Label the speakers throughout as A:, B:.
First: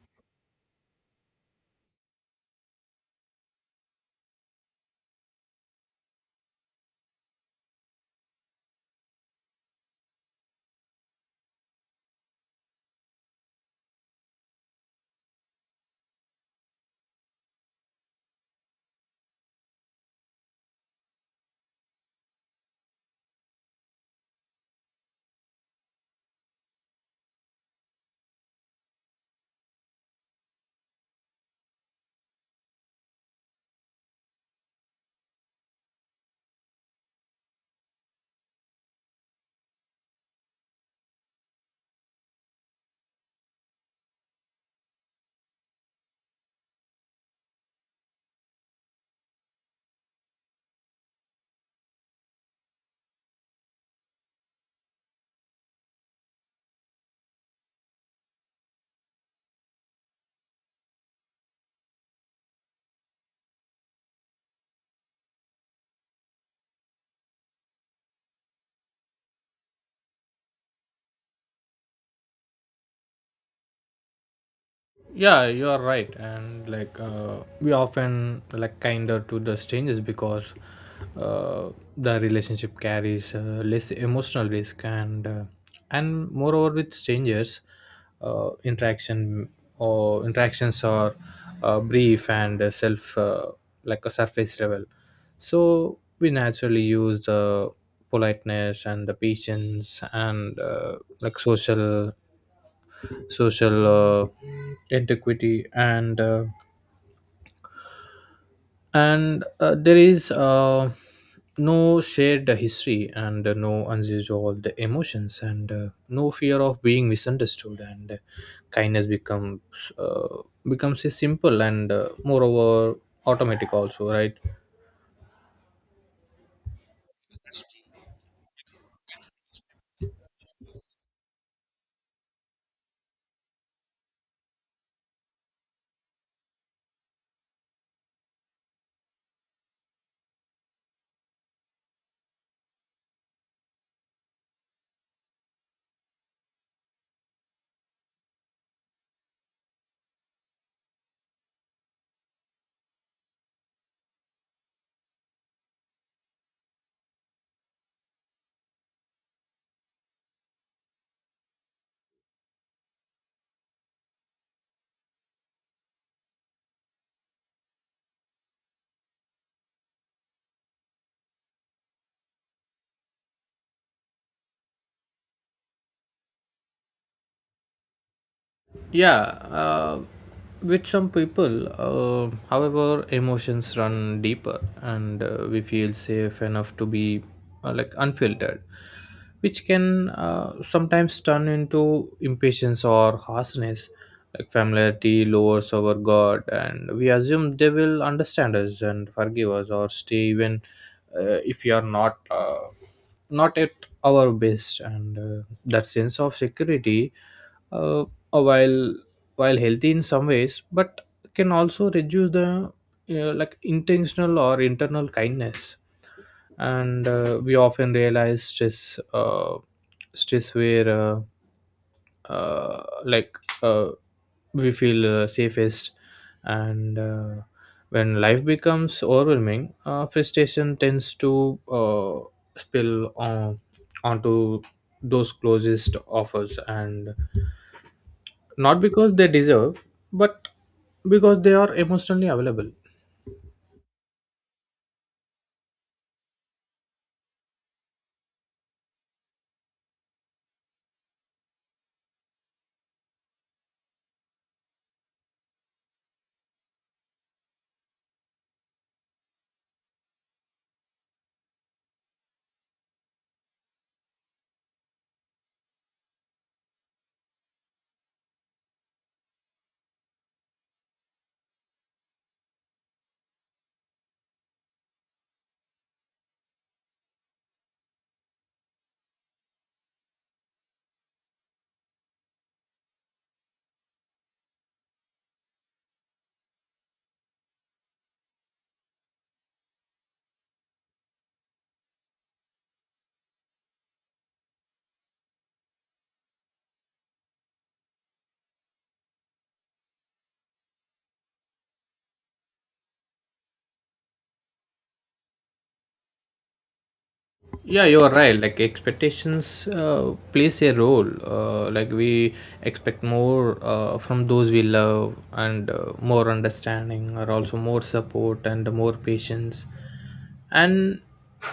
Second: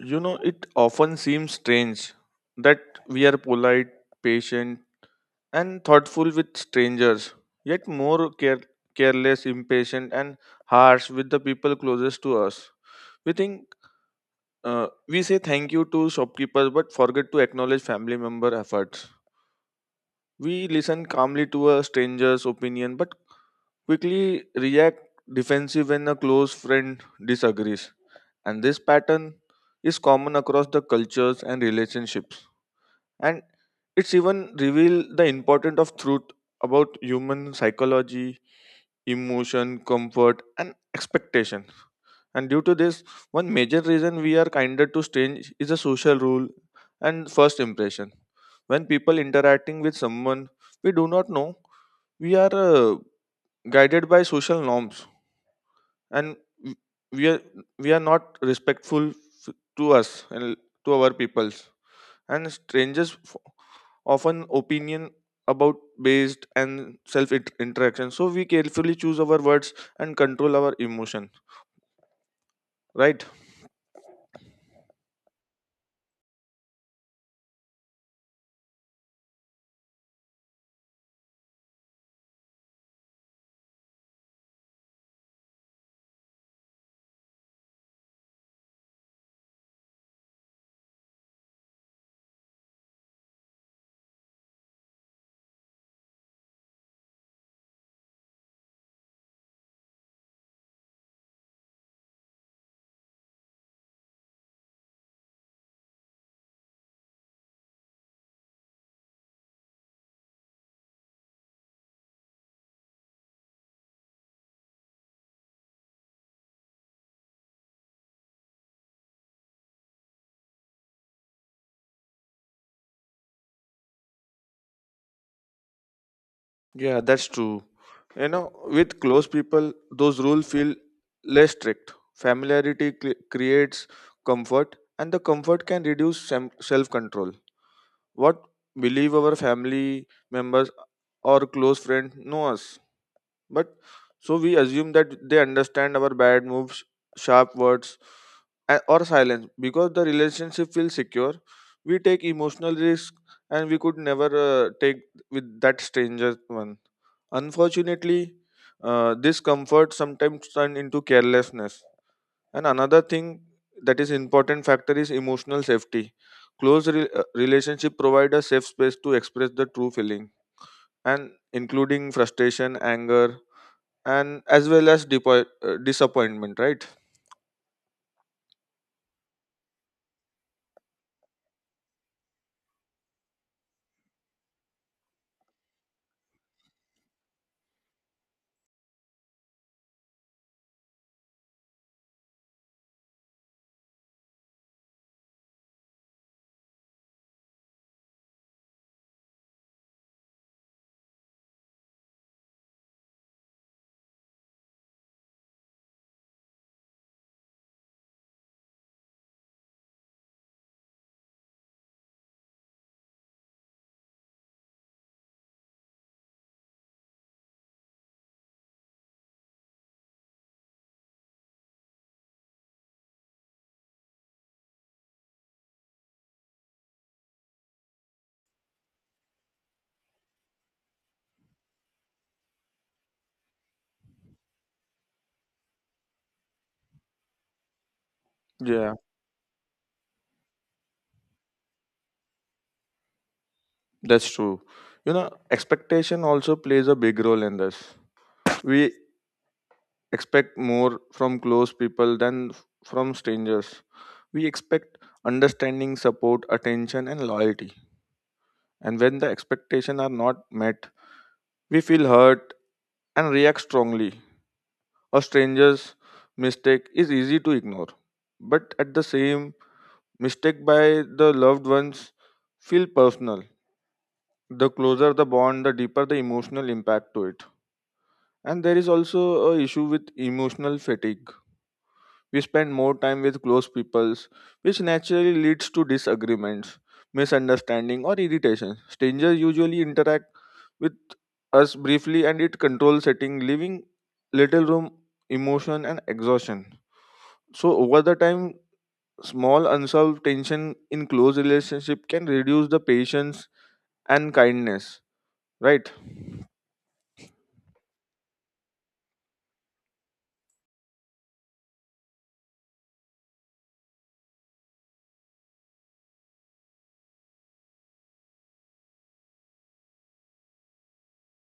A: You know, it often seems strange that we are polite, patient, and thoughtful with strangers, yet more careless, impatient, and harsh with the people closest to us. We think we say thank you to shopkeepers but forget to acknowledge family member efforts. We listen calmly to a stranger's opinion but quickly react defensive when a close friend disagrees. And this pattern is common across the cultures and relationships. And it's even revealed the importance of truth about human psychology, emotion, comfort, and expectation. And due to this, one major reason we are kinder to strange is a social rule and first impression. When people interacting with someone we do not know, we are guided by social norms. and w- we are, we are not respectful to us and to our peoples, and strangers often opinion about based and self interaction, so we carefully choose our words and control our emotion, right?
B: Yeah, you are right, and like we often like kinder to the strangers because uh, the relationship carries less emotional risk and moreover with strangers interaction or interactions are brief and self like a surface level. So we naturally use the politeness and the patience and like social antiquity and there is no shared history and no unresolved emotions and no fear of being misunderstood. And kindness becomes uh, becomes a simple and moreover automatic also, right?
A: Yeah, that's true. You know, with close people those rules feel less strict. Familiarity creates comfort, and the comfort can reduce self control. What, believe our family members or close friend know us. But so we assume that they understand our bad moves, sharp words, or silence. Because the relationship feels secure, we take emotional risk, and we could never take with that stranger one. Unfortunately, this comfort sometimes turn into carelessness. And another thing that is important factor is emotional safety. Relationship provide a safe space to express the true feeling, and including frustration, anger, and as well as disappointment, right?
B: Yeah, with some people however emotions run deeper and we feel safe enough to be like unfiltered, which can sometimes turn into impatience or harshness. Like familiarity lowers our guard, and we assume they will understand us and forgive us, or stay even if we are not not at our best. And that sense of security, uh, while healthy in some ways, but can also reduce the like intentional or internal kindness. And we often realize uh, stress where like uh, we feel safest, and when life becomes overwhelming, frustration tends to spill on onto those closest of us, and not
A: Yeah,
B: because they deserve but because they are emotionally available.
A: that's true. You know, expectation also plays a big role in this. We expect more from close people than from strangers. We expect understanding, support, attention, and loyalty. And when the expectations are not met, we feel hurt and react strongly. A stranger's mistake is easy to ignore. But at the same, mistake by the loved ones feel personal. The closer the bond, the deeper the emotional impact to it. And there is also a issue with emotional fatigue. We spend more time with close peoples, which naturally leads to disagreements, misunderstanding, or irritation. Strangers usually interact with us briefly and it control setting, leaving little room emotion and exhaustion. So over the time, small unsolved tension in close relationship can reduce the patience and kindness, right?
B: Yeah, you're right. Like expectations plays a role. Like we expect more from those we love, and more understanding, or also more support and more patience. And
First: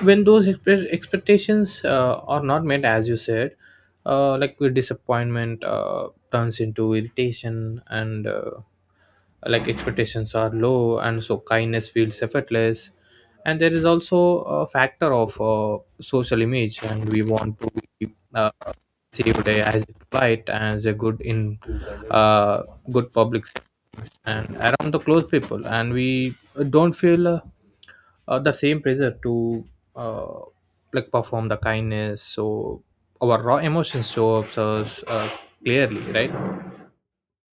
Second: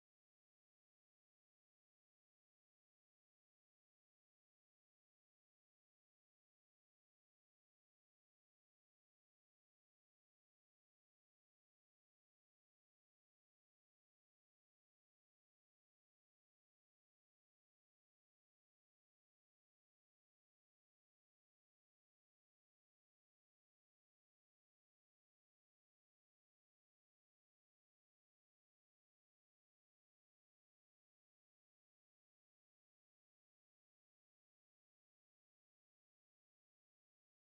B: when those expectations are not met, as you said, like with disappointment turns into irritation. And like expectations are low and so kindness feels effortless. And there is also a factor of social image, and we want to be perceived as polite and as a good in uh, good public and around the close people. And we don't feel the same pressure to uh, like perform the kindness. So our raw emotions show up so clearly, right?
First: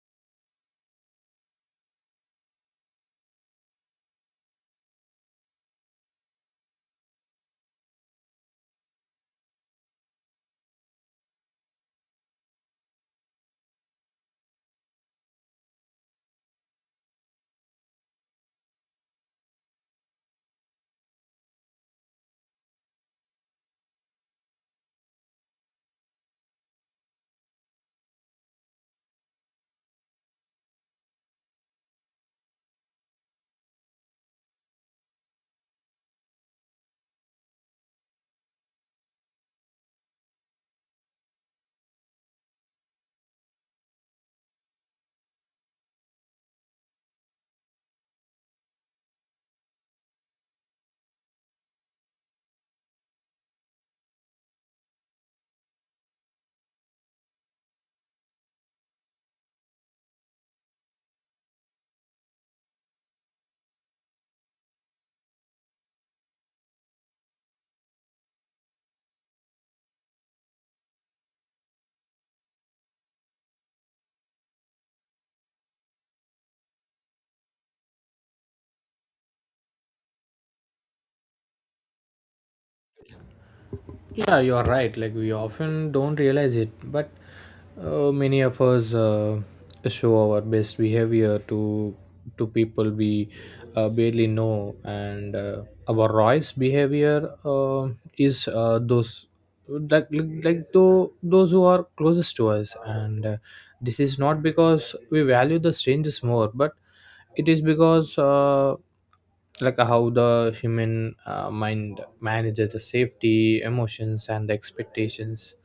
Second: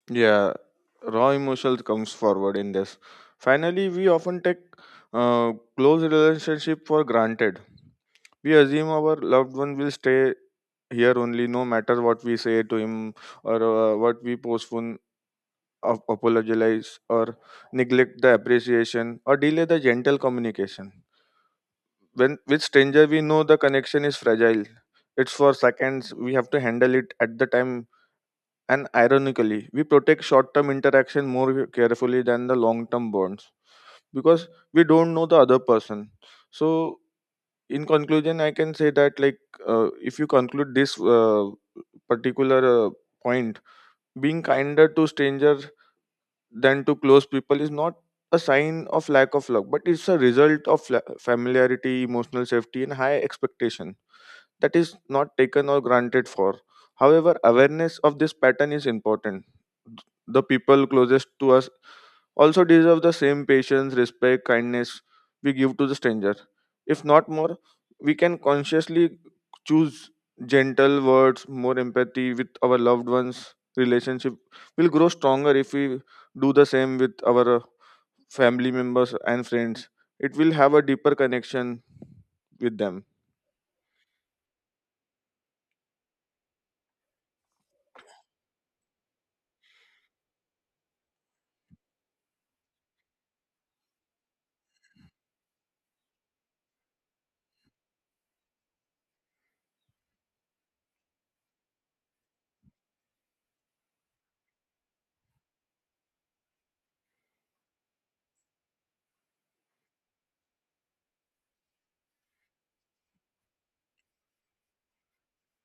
A: Yeah, raw emotion comes forward in this. Finally, we often take close relationship for granted. We assume our loved one will stay here only, no matter what we say to him or what we postpone, apologize, or neglect the appreciation or delay the gentle communication. When with stranger, we know the connection is fragile. It's for seconds. We have to handle it at the time, and ironically, we protect short term interaction more carefully than the long term bonds, because we don't know the other person. So, in conclusion, I can say that, like, if you conclude this particular point, being kinder to strangers than to close people is not a sign of lack of luck, but it's a result of familiarity, emotional safety, and high expectation that is not taken or granted for. However, awareness of this pattern is important. The people closest to us also deserve the same patience, respect, kindness we give to the stranger. If not more, we can consciously choose gentle words, more empathy with our loved ones. Relationship will grow stronger if we do the same with our family members and friends. It will have a deeper connection with them.
B: Yeah, you're right. Like we often don't realize it, but many of us show our best behavior to people we barely know, and our Roy's behavior is those like those who are closest to us, and this is not because we value the strangers more, but it is because. Like how the human mind manages the safety emotions and the expectations.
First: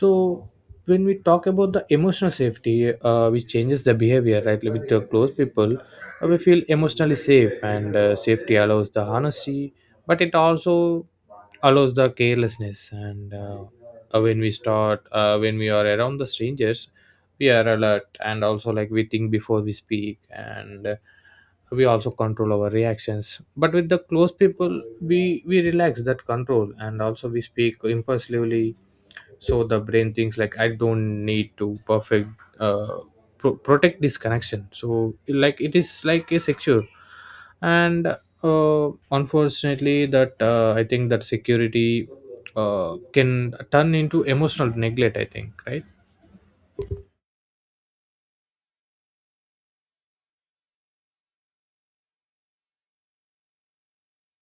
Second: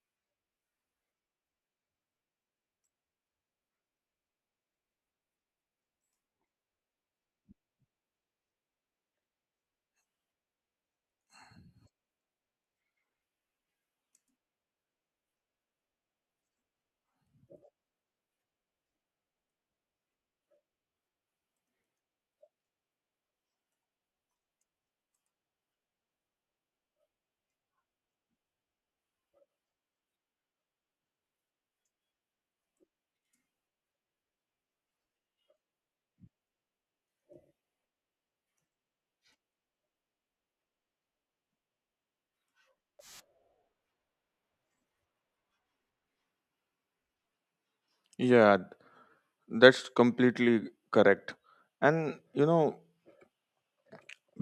B: So when we talk about the emotional safety, which changes the behavior, right? Like with the close people, we feel emotionally safe, and safety allows the honesty, but it also allows the carelessness. And when we are around the strangers, we are alert, and also like we think before we speak. And we also control our reactions, but with the close people we relax that control, and also we speak impulsively. So the brain thinks like I don't need to perfect uh, protect this connection, so like it is like a secure. And unfortunately that I think that security can turn into emotional neglect, I think, right?
A: Yeah, that's completely correct. And you know,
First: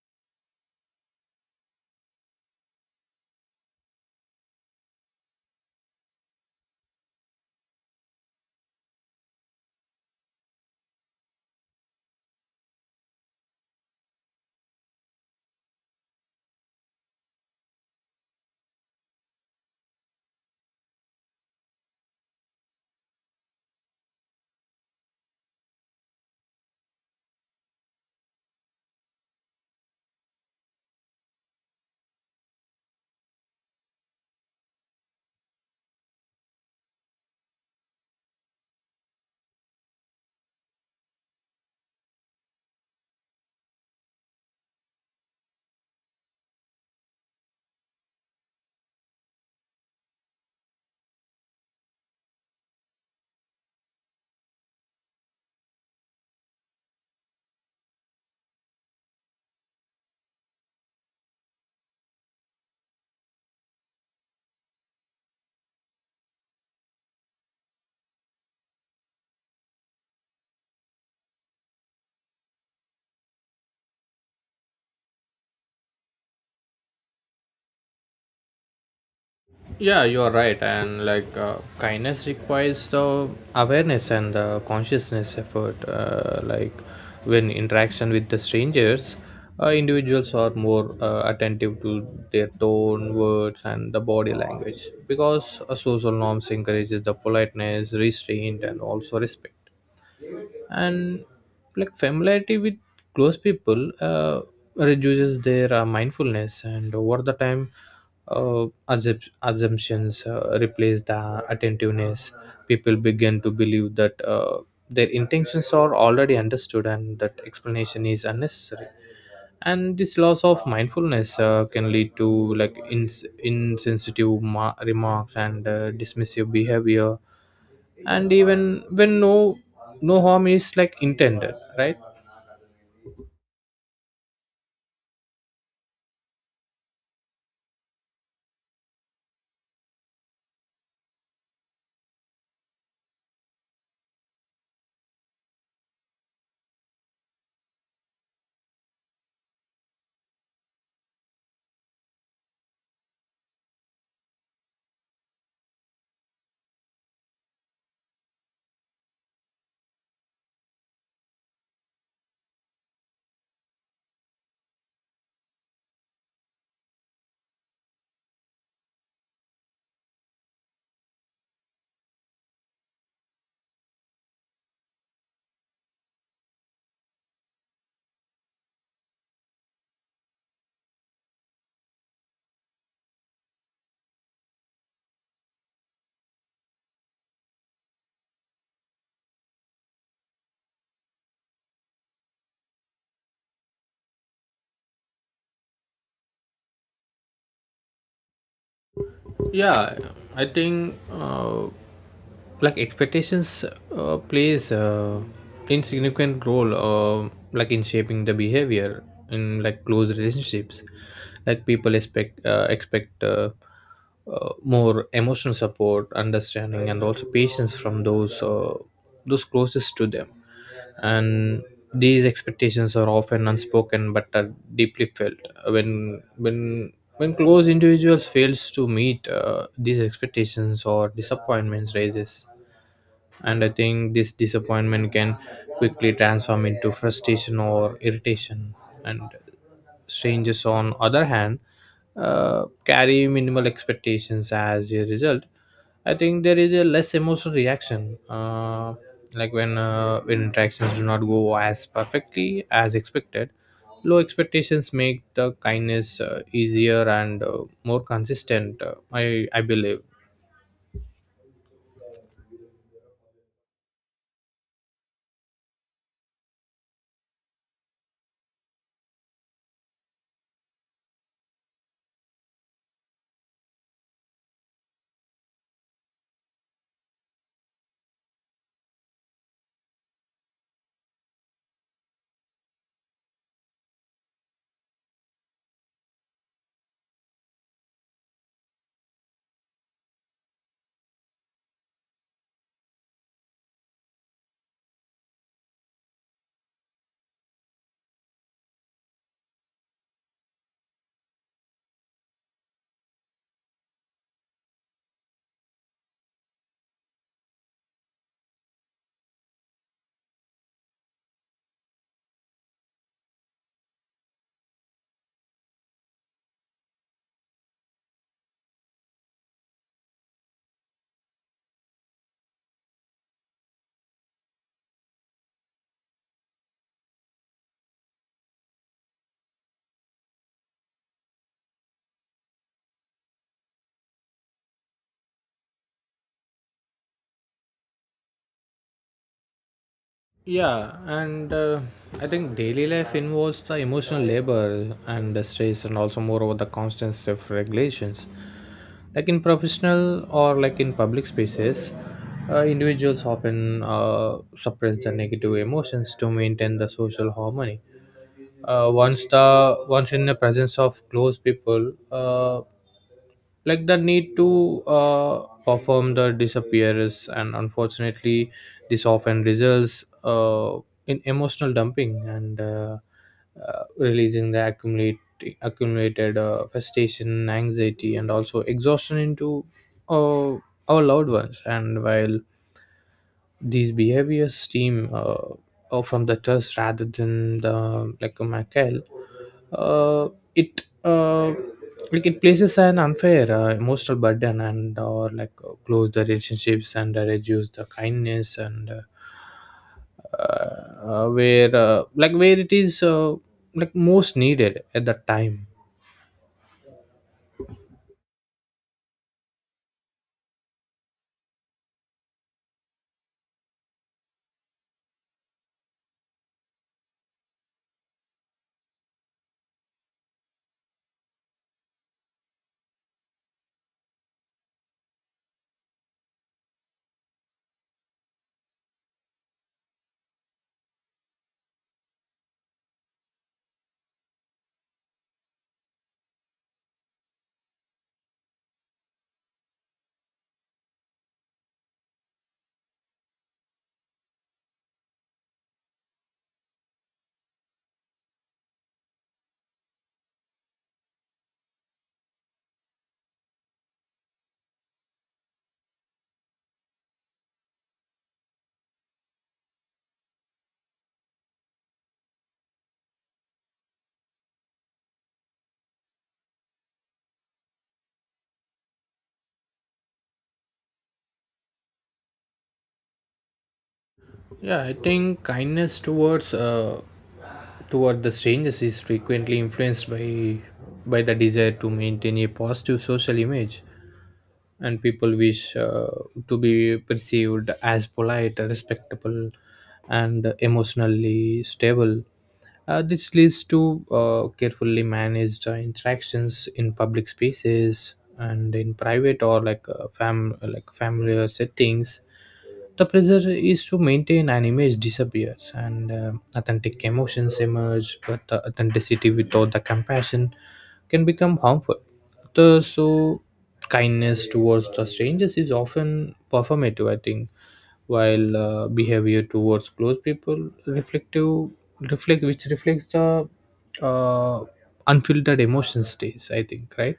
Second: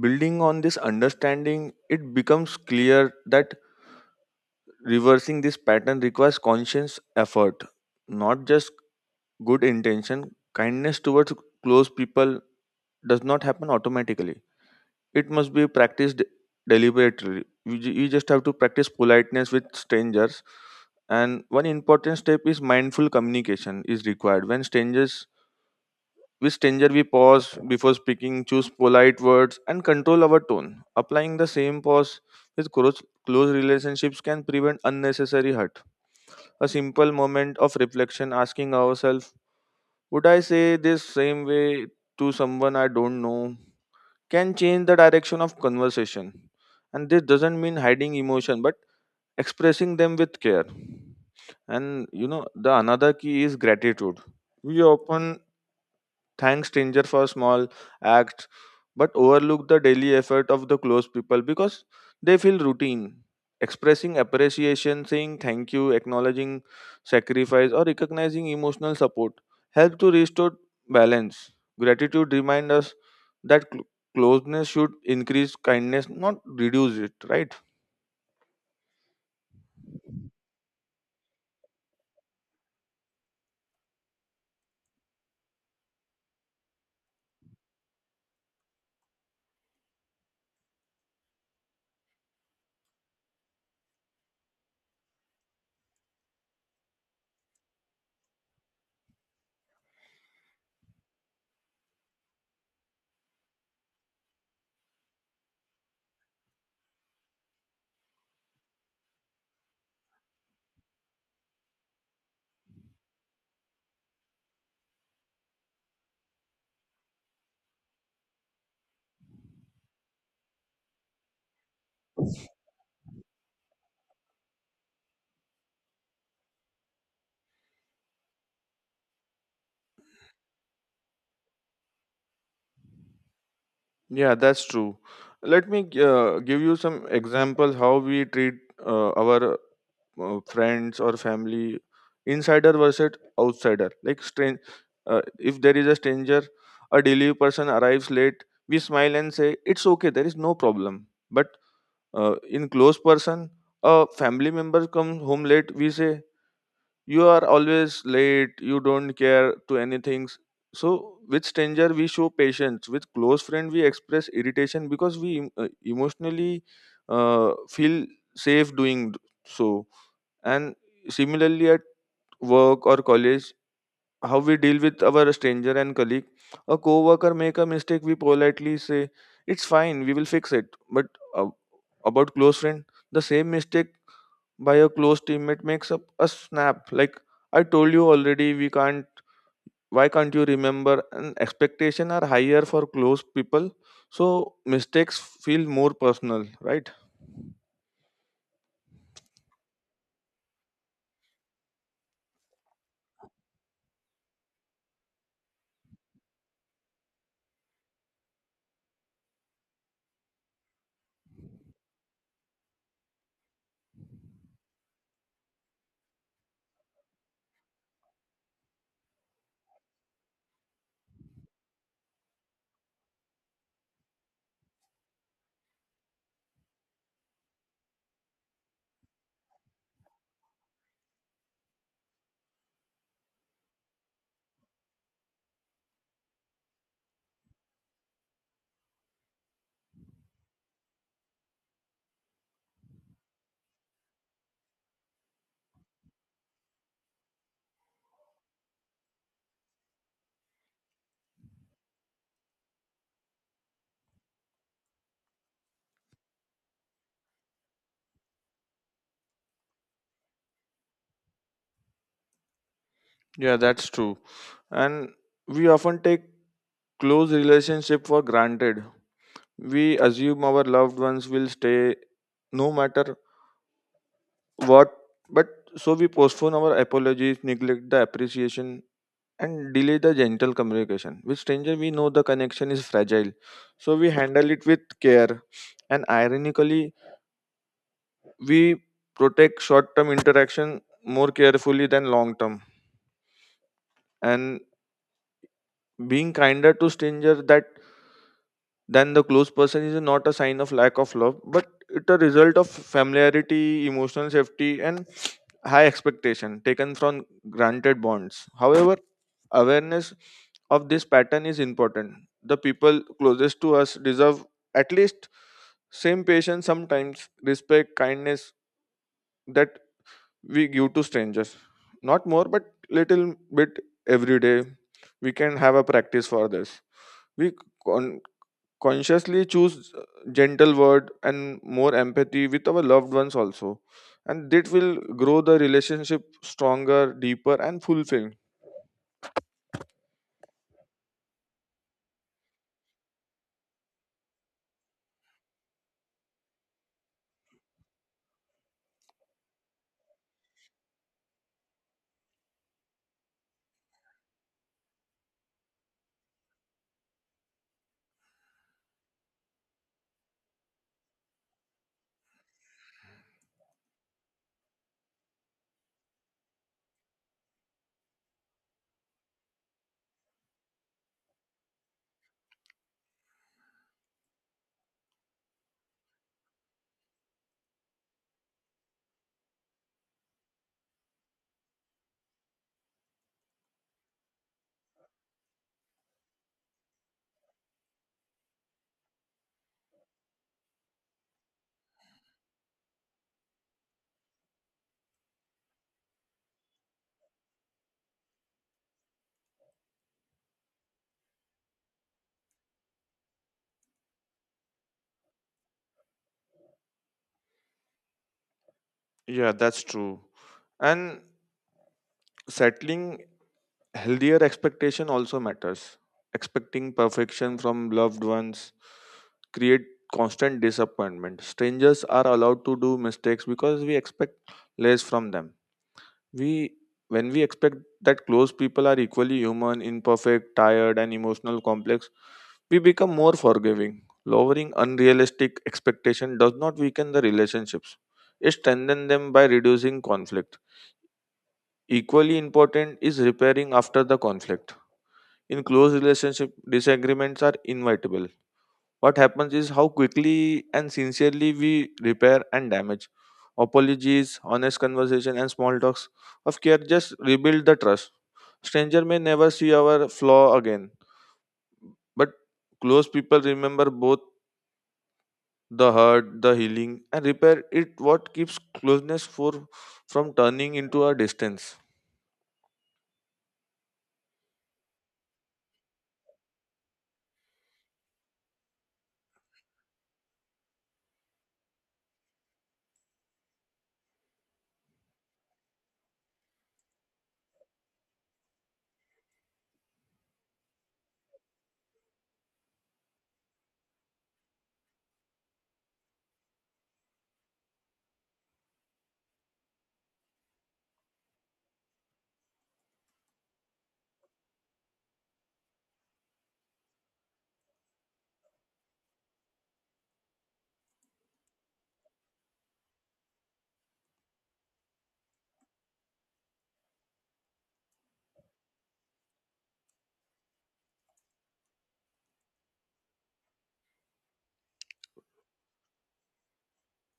A: building on this understanding, it becomes clear that reversing this pattern requires conscious effort, not just good intention. Kindness towards close people does not happen automatically, it must be practiced deliberately. You just have to practice politeness with strangers. And one important step is mindful communication is required. When strangers With stranger, we pause before speaking, choose polite words, and control our tone. Applying the same pause with close relationships can prevent unnecessary hurt. A simple moment of reflection, asking ourselves, "Would I say this same way to someone I don't know?" can change the direction of conversation. And this doesn't mean hiding emotion, but expressing them with care. And you know, the another key is gratitude. We often thank stranger for small acts, but overlook the daily effort of the close people because they feel routine. Expressing appreciation, saying thank you, acknowledging sacrifice, or recognizing emotional support help to restore balance. Gratitude reminds us that closeness should increase kindness, not reduce it, right?
B: Yeah, you are right. And like kindness requires the awareness and the consciousness effort. Like when interaction with the strangers, individuals are more attentive to their tone, words, and the body language, because social norms encourages the politeness, restraint, and also respect. And like familiarity with close people reduces their mindfulness, and over the time assumptions replace the attentiveness. People begin to believe that their intentions are already understood, and that explanation is unnecessary. And this loss of mindfulness can lead to like insensitive remarks and dismissive behavior, and even when no harm is like intended, right?
A: Yeah, that's true. Let me give you some examples how we treat our friends or family, insider versus outsider. Like strange, if there is a stranger, a delivery person arrives late, we smile and say it's okay, there is no problem. But in close person, a family member comes home late, we say you are always late, you don't care to anything. So with stranger we show patience, with close friend we express irritation because we emotionally feel safe doing so. And similarly at work or college, how we deal with our stranger and colleague. A coworker make a mistake, we politely say it's fine, we will fix it. But uh, about close friend, the same mistake by a close teammate makes up a snap. Like, I told you already, we can't. Why can't you remember? And expectation are higher for close people, so mistakes feel more personal, right?
B: Yeah, I think like expectations plays insignificant role, like in shaping the behavior in like close relationships. Like people expect more emotional support, understanding, and also patience from those closest to them. And these expectations are often unspoken but are deeply felt. When close individuals fails to meet these expectations, or disappointments raises. And I think this disappointment can quickly transform into frustration or irritation. And Strangers, on other hand, carry minimal expectations as a result. I think there is a less emotional reaction, like when interactions do not go as perfectly as expected. Low expectations make the kindness easier and more consistent. I believe.
A: Yeah, that's true. And we often take close relationship for granted. We assume our loved ones will stay no matter what, but so we postpone our apologies, neglect the appreciation, and delay the gentle communication. With stranger, we know the connection is fragile, so we handle it with care. And ironically, we protect short-term interaction more carefully than long-term. And being kinder to stranger that then the closed person is not a sign of lack of love, but it a result of familiarity, emotional safety, and high expectation taken from granted bonds. However, awareness of this pattern is important. The people closest to us deserve at least same patience, sometimes respect, kindness that we give to strangers. Not more, but little bit every day we can have a practice for this. We con- consciously choose gentle word and more empathy with our loved ones also, and that will grow the relationship stronger, deeper, and fulfilling.
B: Yeah, and I think daily life involves the emotional labor and the stress, and also moreover the constant self regulations. Like in professional or like in public spaces, individuals often suppress their negative emotions to maintain the social harmony. uh, once the once in the presence of close people, like the need to perform the disappearance. And unfortunately this often results in emotional dumping, and releasing the accumulated frustration, anxiety, and also exhaustion into uh, our loved ones. And while these behaviors stem from the trust rather than the like a Michael. Uh, it like it places an unfair emotional burden and or like close the relationships, and reduce the kindness. And where like where it is like most needed at that time.
A: Yeah, that's true. And settling healthier expectation also matters. Expecting perfection from loved ones create constant disappointment. Strangers are allowed to do mistakes because we expect less from them. We When we expect that close people are equally human, imperfect, tired, and emotional complex, we become more forgiving. Lowering unrealistic expectation does not weaken the relationships, it strengthens them by reducing conflict. Equally important is repairing after the conflict. In close relationship disagreements are inevitable. What happens is how quickly and sincerely we repair and damage. Apologies, honest conversation, and small talks of care just rebuild the trust. Stranger may never see our flaw again, but close people remember both the hurt, the healing, and repair it what keeps closeness for from turning into a distance.
B: Yeah, I think kindness toward the strangers is frequently influenced by the desire to maintain a positive social image, and people wish to be perceived as polite, respectable, and emotionally stable. This leads to carefully managed interactions in public spaces, and in private or like fam like familiar settings, the pressure is to maintain an image disappears, and authentic emotions emerge, but the authenticity without the compassion can become harmful. So, kindness towards the strangers is often performative, I think, while behavior towards close people reflective reflect which reflects the uh, unfiltered emotion states. I think, right?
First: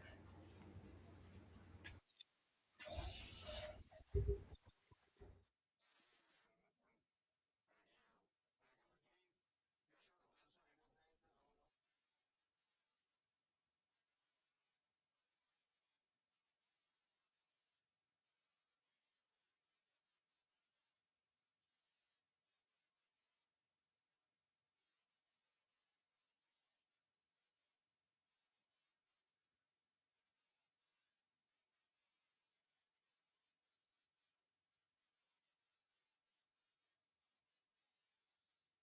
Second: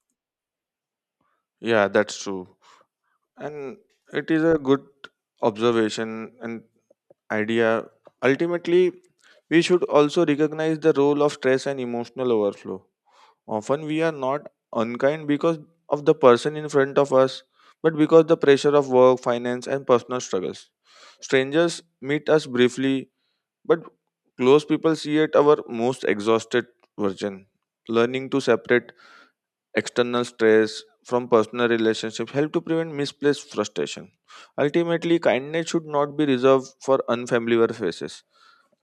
A: Yeah, that's true. And it is a good observation and idea. Ultimately, we should also recognize the role of stress and emotional overflow. Often we are not unkind because of the person in front of us, but because the pressure of work, finance, and personal struggles. Strangers meet us briefly, but close people see at our most exhausted version. Learning to separate external stress from personal relationships help to prevent misplaced frustration. Ultimately, kindness should not be reserved for unfamiliar faces.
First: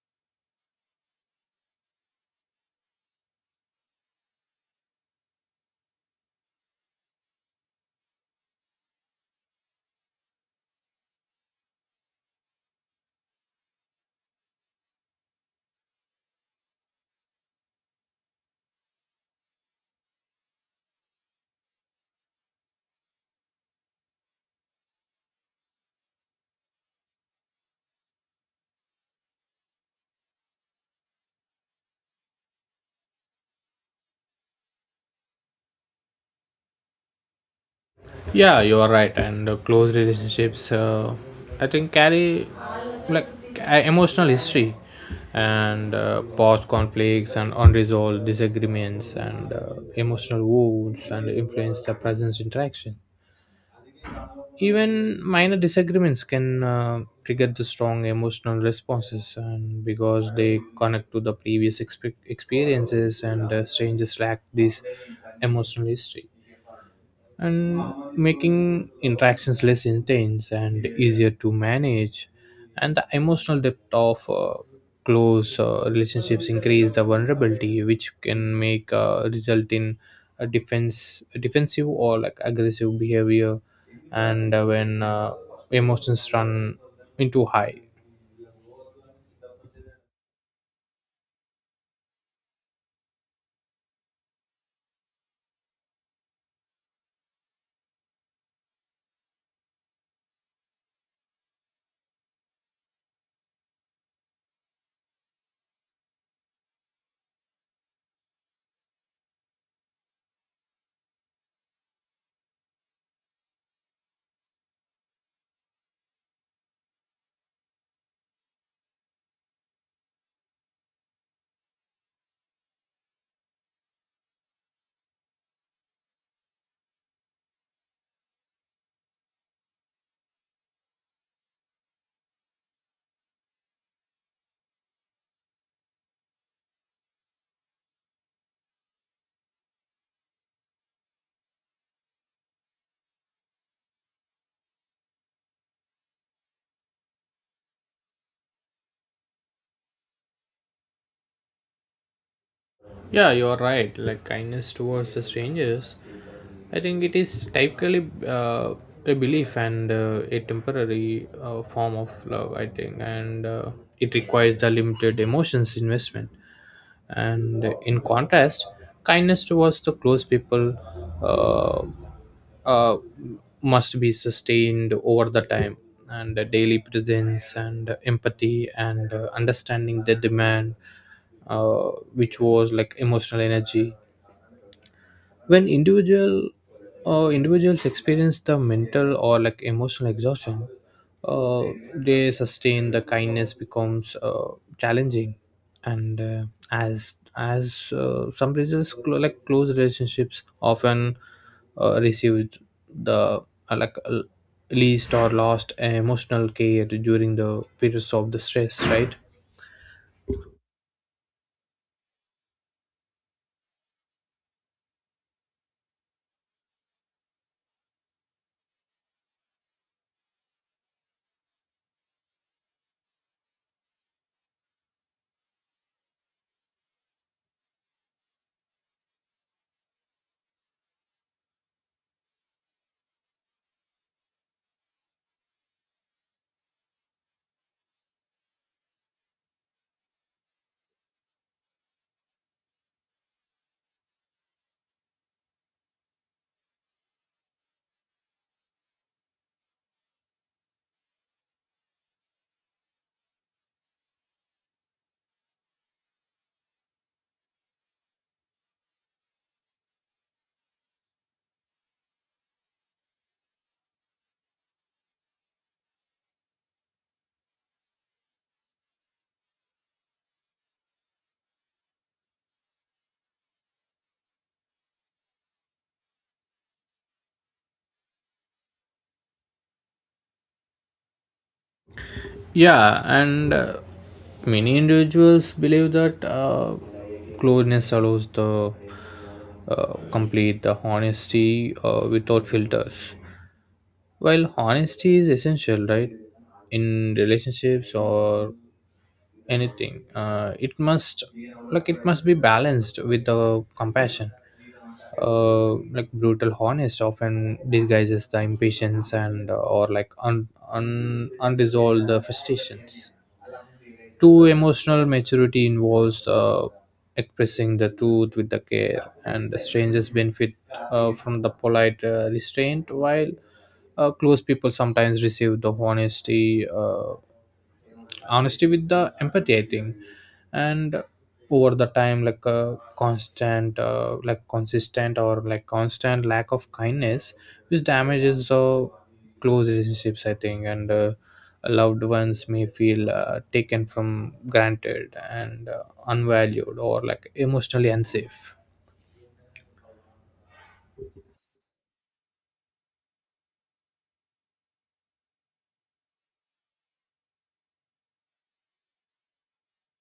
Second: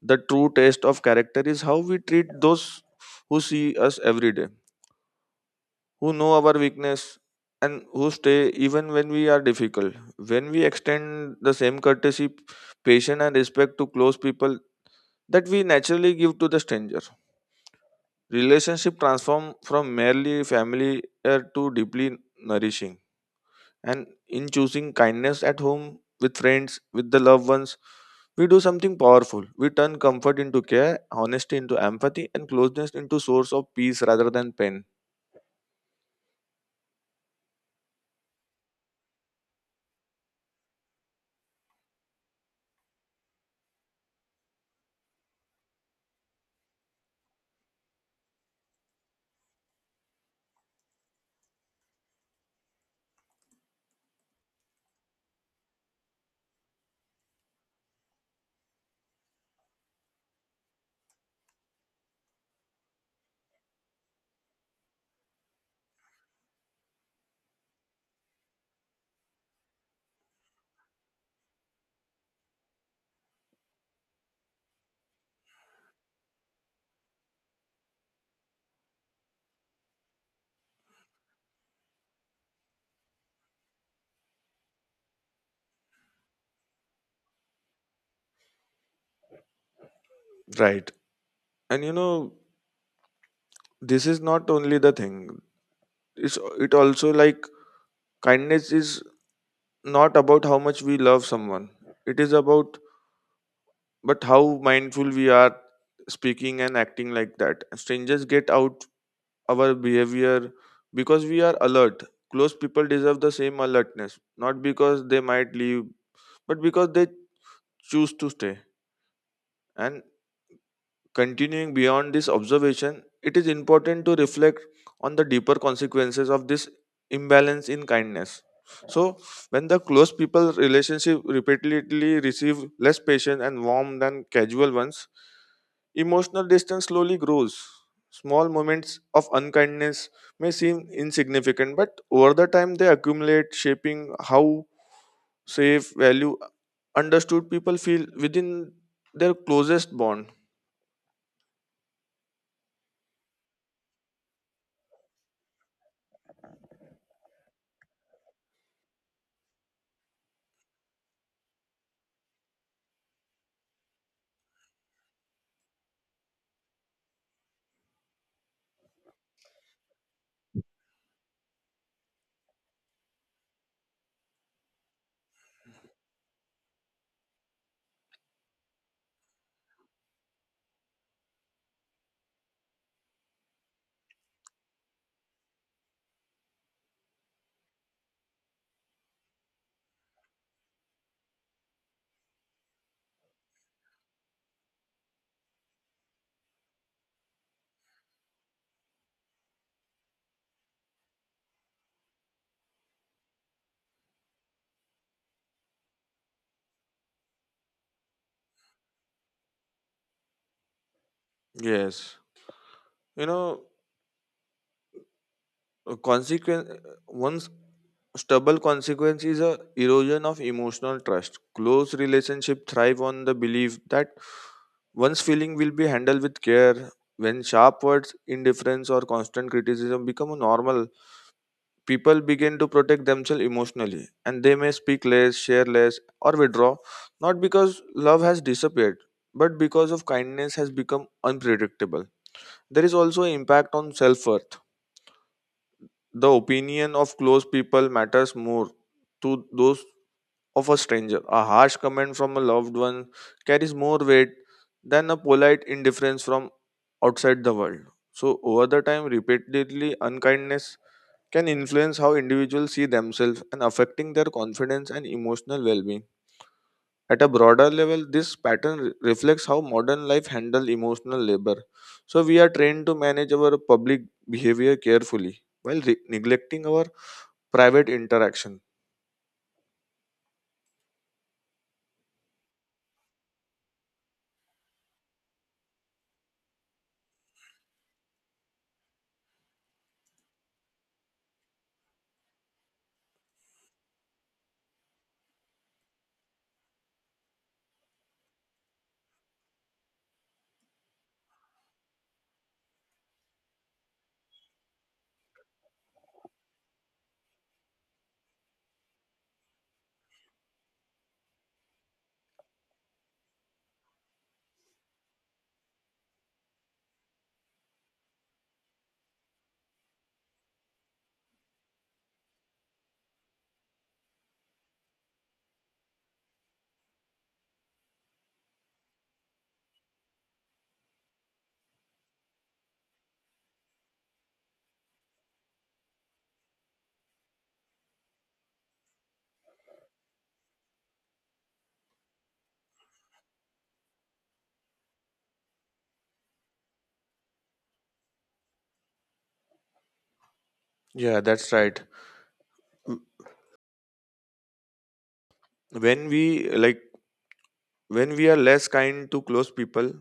A: The true taste of character is how we treat those who see us every day, who know our weakness, and who stay even when we are difficult. When we extend the same courtesy, patience, and respect to close people that we naturally give to the stranger, relationship transform from merely familiar to deeply nourishing. And in choosing kindness at home, with friends, with the loved ones, we do something powerful. We turn comfort into care, honesty into empathy, and closeness into source of peace rather than pain.
B: Yeah, you are right. And close relationships, I think, carry like emotional history, and past conflicts and unresolved disagreements, and emotional wounds, and influence the present interaction. Even minor disagreements can trigger the strong emotional responses, and because they connect to the previous experiences. And strangers lack this emotional history, and making interactions less intense and easier to manage. And the emotional depth of close relationships increase the vulnerability, which can make result in a defense defensive or like aggressive behavior, and when emotions run into high.
A: Right. And you know, this is not only the thing, it's, it also like kindness is not about how much we love someone, it is about but how mindful we are speaking and acting. Like that strangers get out our behavior because we are alert. Close people deserve the same alertness, not because they might leave, but because they choose to stay. And continuing beyond this observation, it is important to reflect on the deeper consequences of this imbalance in kindness. So, when the close people relationship repeatedly receive less patient and warm than casual ones, emotional distance slowly grows. Small moments of unkindness may seem insignificant, but over the time they accumulate, shaping how safe, value, understood people feel within their closest bond.
B: Yeah, you're right. Like kindness towards the strangers, I think it is typically a belief and a temporary form of love. I think, and it requires the limited emotions investment. And in contrast, kindness towards the close people uh, uh, must be sustained over the time, and the daily presence and empathy and understanding the demand, which was like emotional energy. When individuals experience the mental or like emotional exhaustion, uh, they sustain the kindness becomes challenging. And as some results like close relationships often receive the like least or lost emotional care during the periods of the stress, right?
A: Yes. you know Consequence, one's stubble consequence is a erosion of emotional trust. Close relationship thrive on the belief that one's feeling will be handled with care. When sharp words, indifference, or constant criticism become normal, people begin to protect themselves emotionally, and they may speak less, share less, or withdraw, not because love has disappeared, but because of kindness has become unpredictable. There is also impact on self-worth. The opinion of close people matters more to those of a stranger. A harsh comment from a loved one carries more weight than a polite indifference from outside the world. So, over the time, repeatedly unkindness can influence how individuals see themselves and affecting their confidence and emotional well being. At a broader level, this pattern reflects how modern life handles emotional labor. So, we are trained to manage our public behavior carefully while neglecting our private interaction.
B: Yeah, and many individuals believe that closeness allows the complete the honesty without filters. While honesty is essential, right, in relationships or anything, it must be balanced with the compassion. Like brutal honest often disguises the impatience, and or like un, un unresolved frustrations. True emotional maturity involves expressing the truth with the care. And the strangers benefit from the polite restraint, while close people sometimes receive the honesty. Honesty with the empathy, I think. And over the time, like a constant like consistent or like constant lack of kindness, which damages the close relationships, I think. And loved ones may feel taken from granted, and unvalued or like emotionally unsafe.
A: Yeah, that's right. M- when we like, when we are less kind to close people,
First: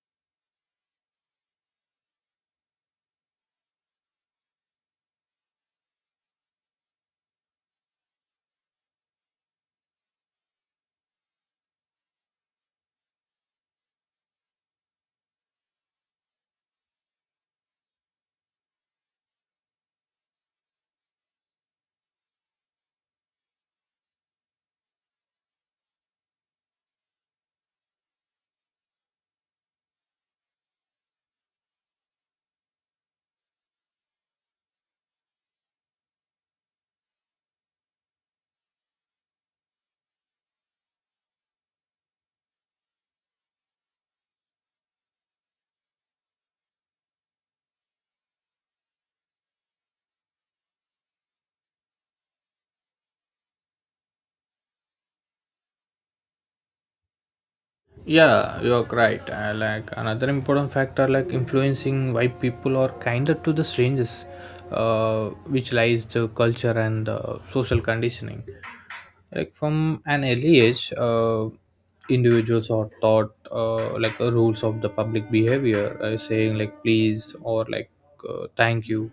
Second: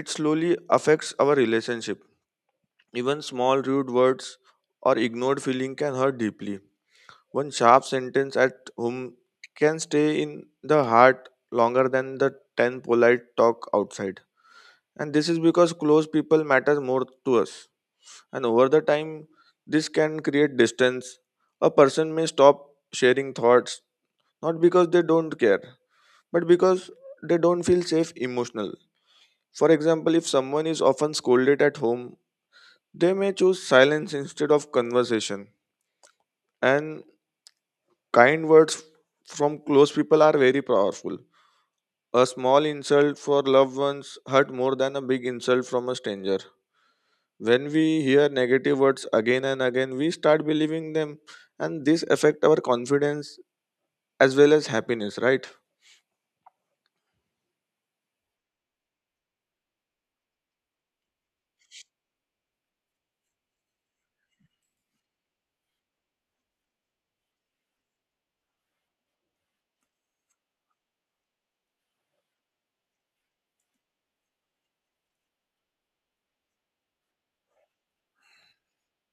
A: it slowly affects our relationship. Even small rude words or ignored feeling can hurt deeply. One sharp sentence at home can stay in the heart longer than the 10 polite talk outside. And this is because close people matter more to us, and over the time this can create distance. A person may stop sharing thoughts, not because they don't care, but because they don't feel safe emotional. For example, if someone is often scolded at home, they may choose silence instead of conversation. And kind words from close people are very powerful. A small insult for loved ones hurt more than a big insult from a stranger. When we hear negative words again and again, we start believing them, and this affect our confidence as well as happiness, right?
B: Yeah, you're right. Like another important factor like influencing why people are kinder to the strangers, which lies the culture and the social conditioning. Like from an early age, individuals are taught like rules of the public behavior, saying like please or like thank you,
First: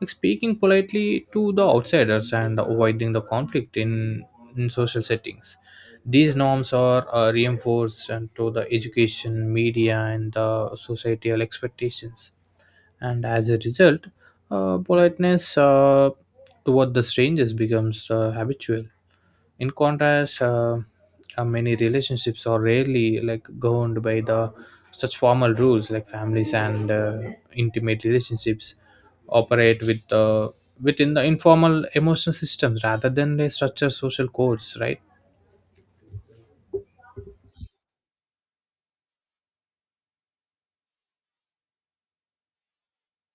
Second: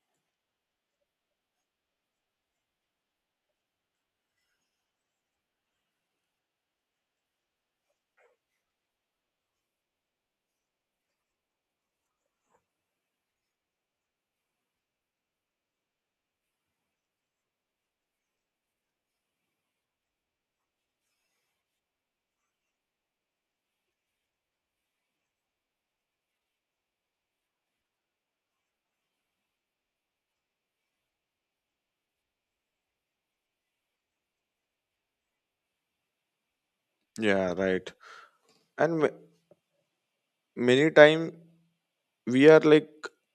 B: like speaking politely to the outsiders and avoiding the conflict in social settings. These norms are reinforced and to the education media and the societal expectations. And as a result, politeness toward the strangers becomes habitual. In contrast, many relationships are rarely like governed by the such formal rules, like families and intimate relationships operate with within the informal emotional systems rather than the structured social codes, right?
A: Yeah, right. And many times we are like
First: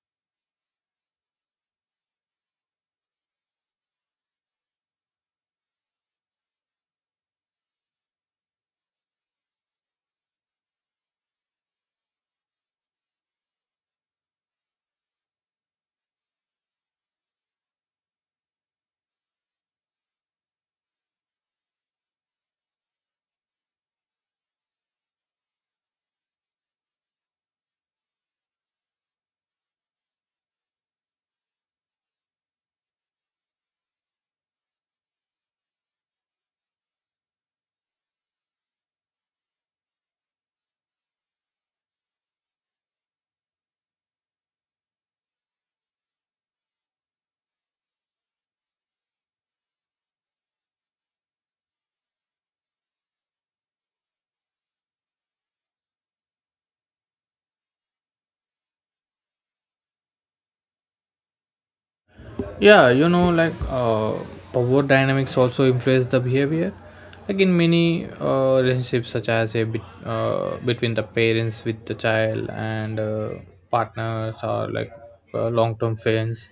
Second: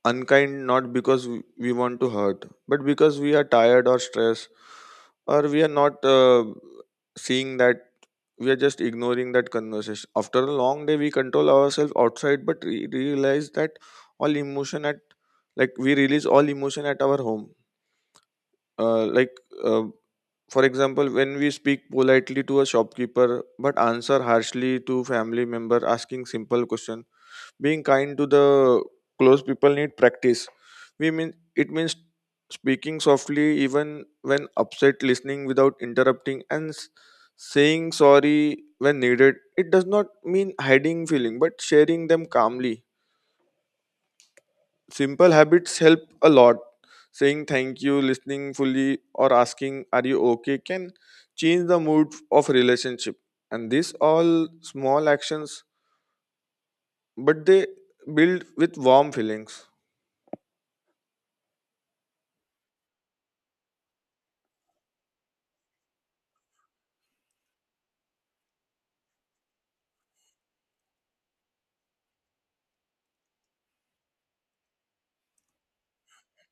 A: unkind, not because we want to hurt, but because we are tired or stressed, or we are not seeing that. We are just ignoring that conversation after a long day. We control ourselves outside but realize that all emotion at, like, we release all emotion at our home. uh, like uh, for example, when we speak politely to a shopkeeper but answer harshly to family member asking simple question. Being kind to the close people need practice. We mean it means speaking softly even when upset, listening without interrupting, and saying sorry when needed. It does not mean hiding feeling, but sharing them calmly. Simple habits help a lot. Saying thank you, listening fully, or asking "Are you okay?" can change the mood of relationship. And these all small actions, but they build with warm feelings.
B: Yeah, like power dynamics also influence the behavior. Like in many relationships such as a bit, between the parents with the child, and partners or like long-term friends,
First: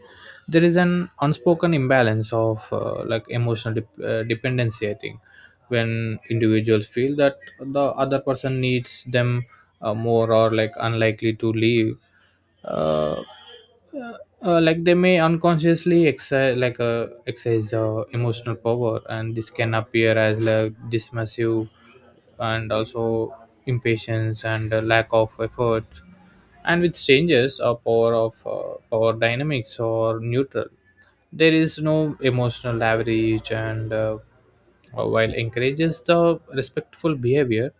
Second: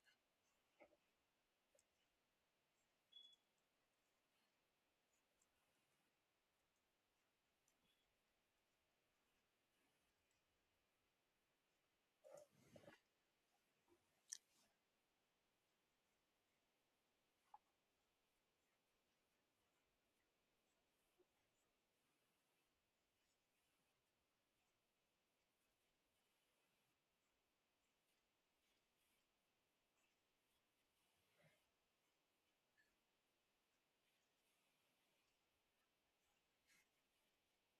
B: there is an unspoken imbalance of like emotional dependency, I think. When individuals feel that the other person needs them more or like unlikely to leave, uh, uh, like they may unconsciously exercise the emotional power, and this can appear as like dismissive, and also impatience and lack of effort. And with strangers, a power dynamics or neutral, there is no emotional average. And while encourages the respectful behavior,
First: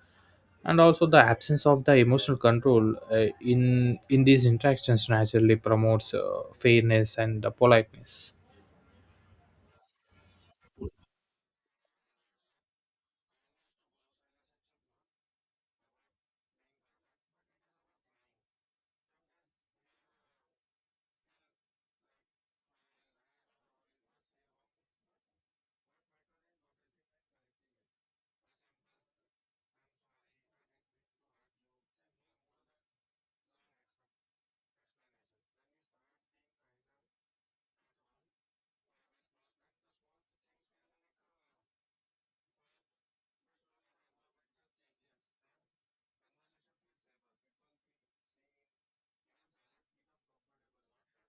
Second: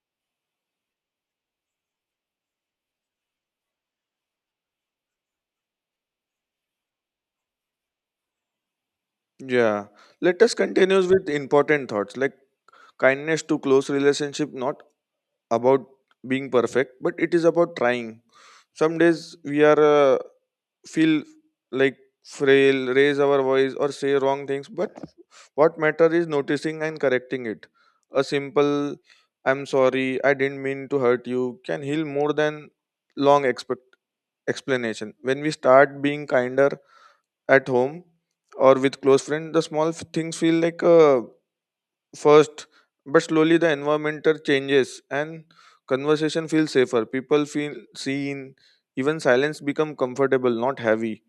B: and also the absence of the emotional control in these interactions naturally promotes fairness and politeness.
A: Yeah. Let us continue with important thoughts, like kindness to close relationship not about being perfect, but it is about trying. Some days we are feel like frail, raise our voice or say wrong things, but what matter is noticing and correcting it. A simple "I'm sorry, I didn't mean to hurt you" can heal more than long expect explanation. When we start being kinder at home or with close friends, the small things feel like a first, but slowly the environment changes and conversation feels safer. People feel seen. Even silence become comfortable, not heavy.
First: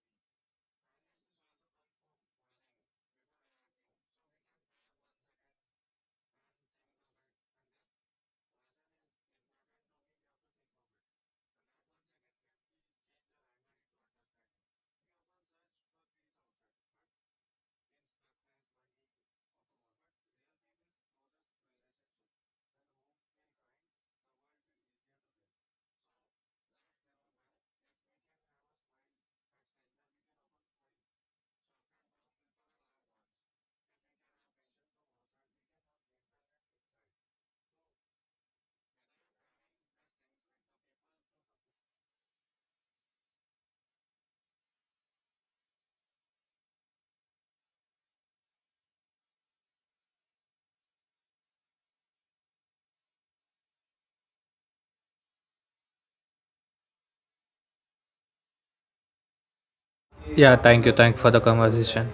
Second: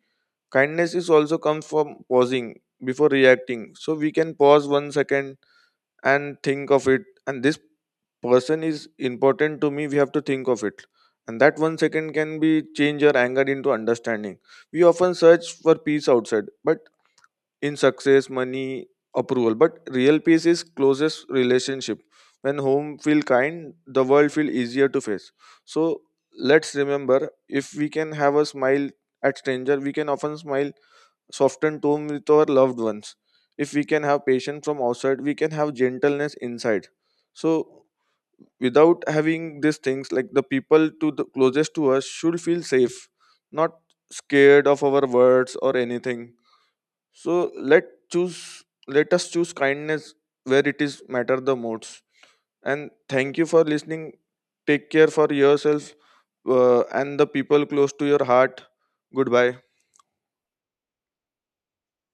A: Kindness is also comes from pausing before reacting. So we can pause one second and think of it. And this person is important to me. We have to think of it. And that one second can be change your anger into understanding. We often search for peace outside, but in success, money, approval. But real peace is closest relationship. When home feel kind, the world feel easier to face. So let's remember, if we can have a smile at stranger, we can often smile softened tone with our loved ones. If we can have patience from outside, we can have gentleness inside. So without having these things, like the people to the closest to us should feel safe, not scared of our words or anything. So let choose, let us choose kindness where it is matter the most. And thank you for listening. Take care for yourself and the people close to your heart. Goodbye.
B: Yeah, thank you, thank for the conversation.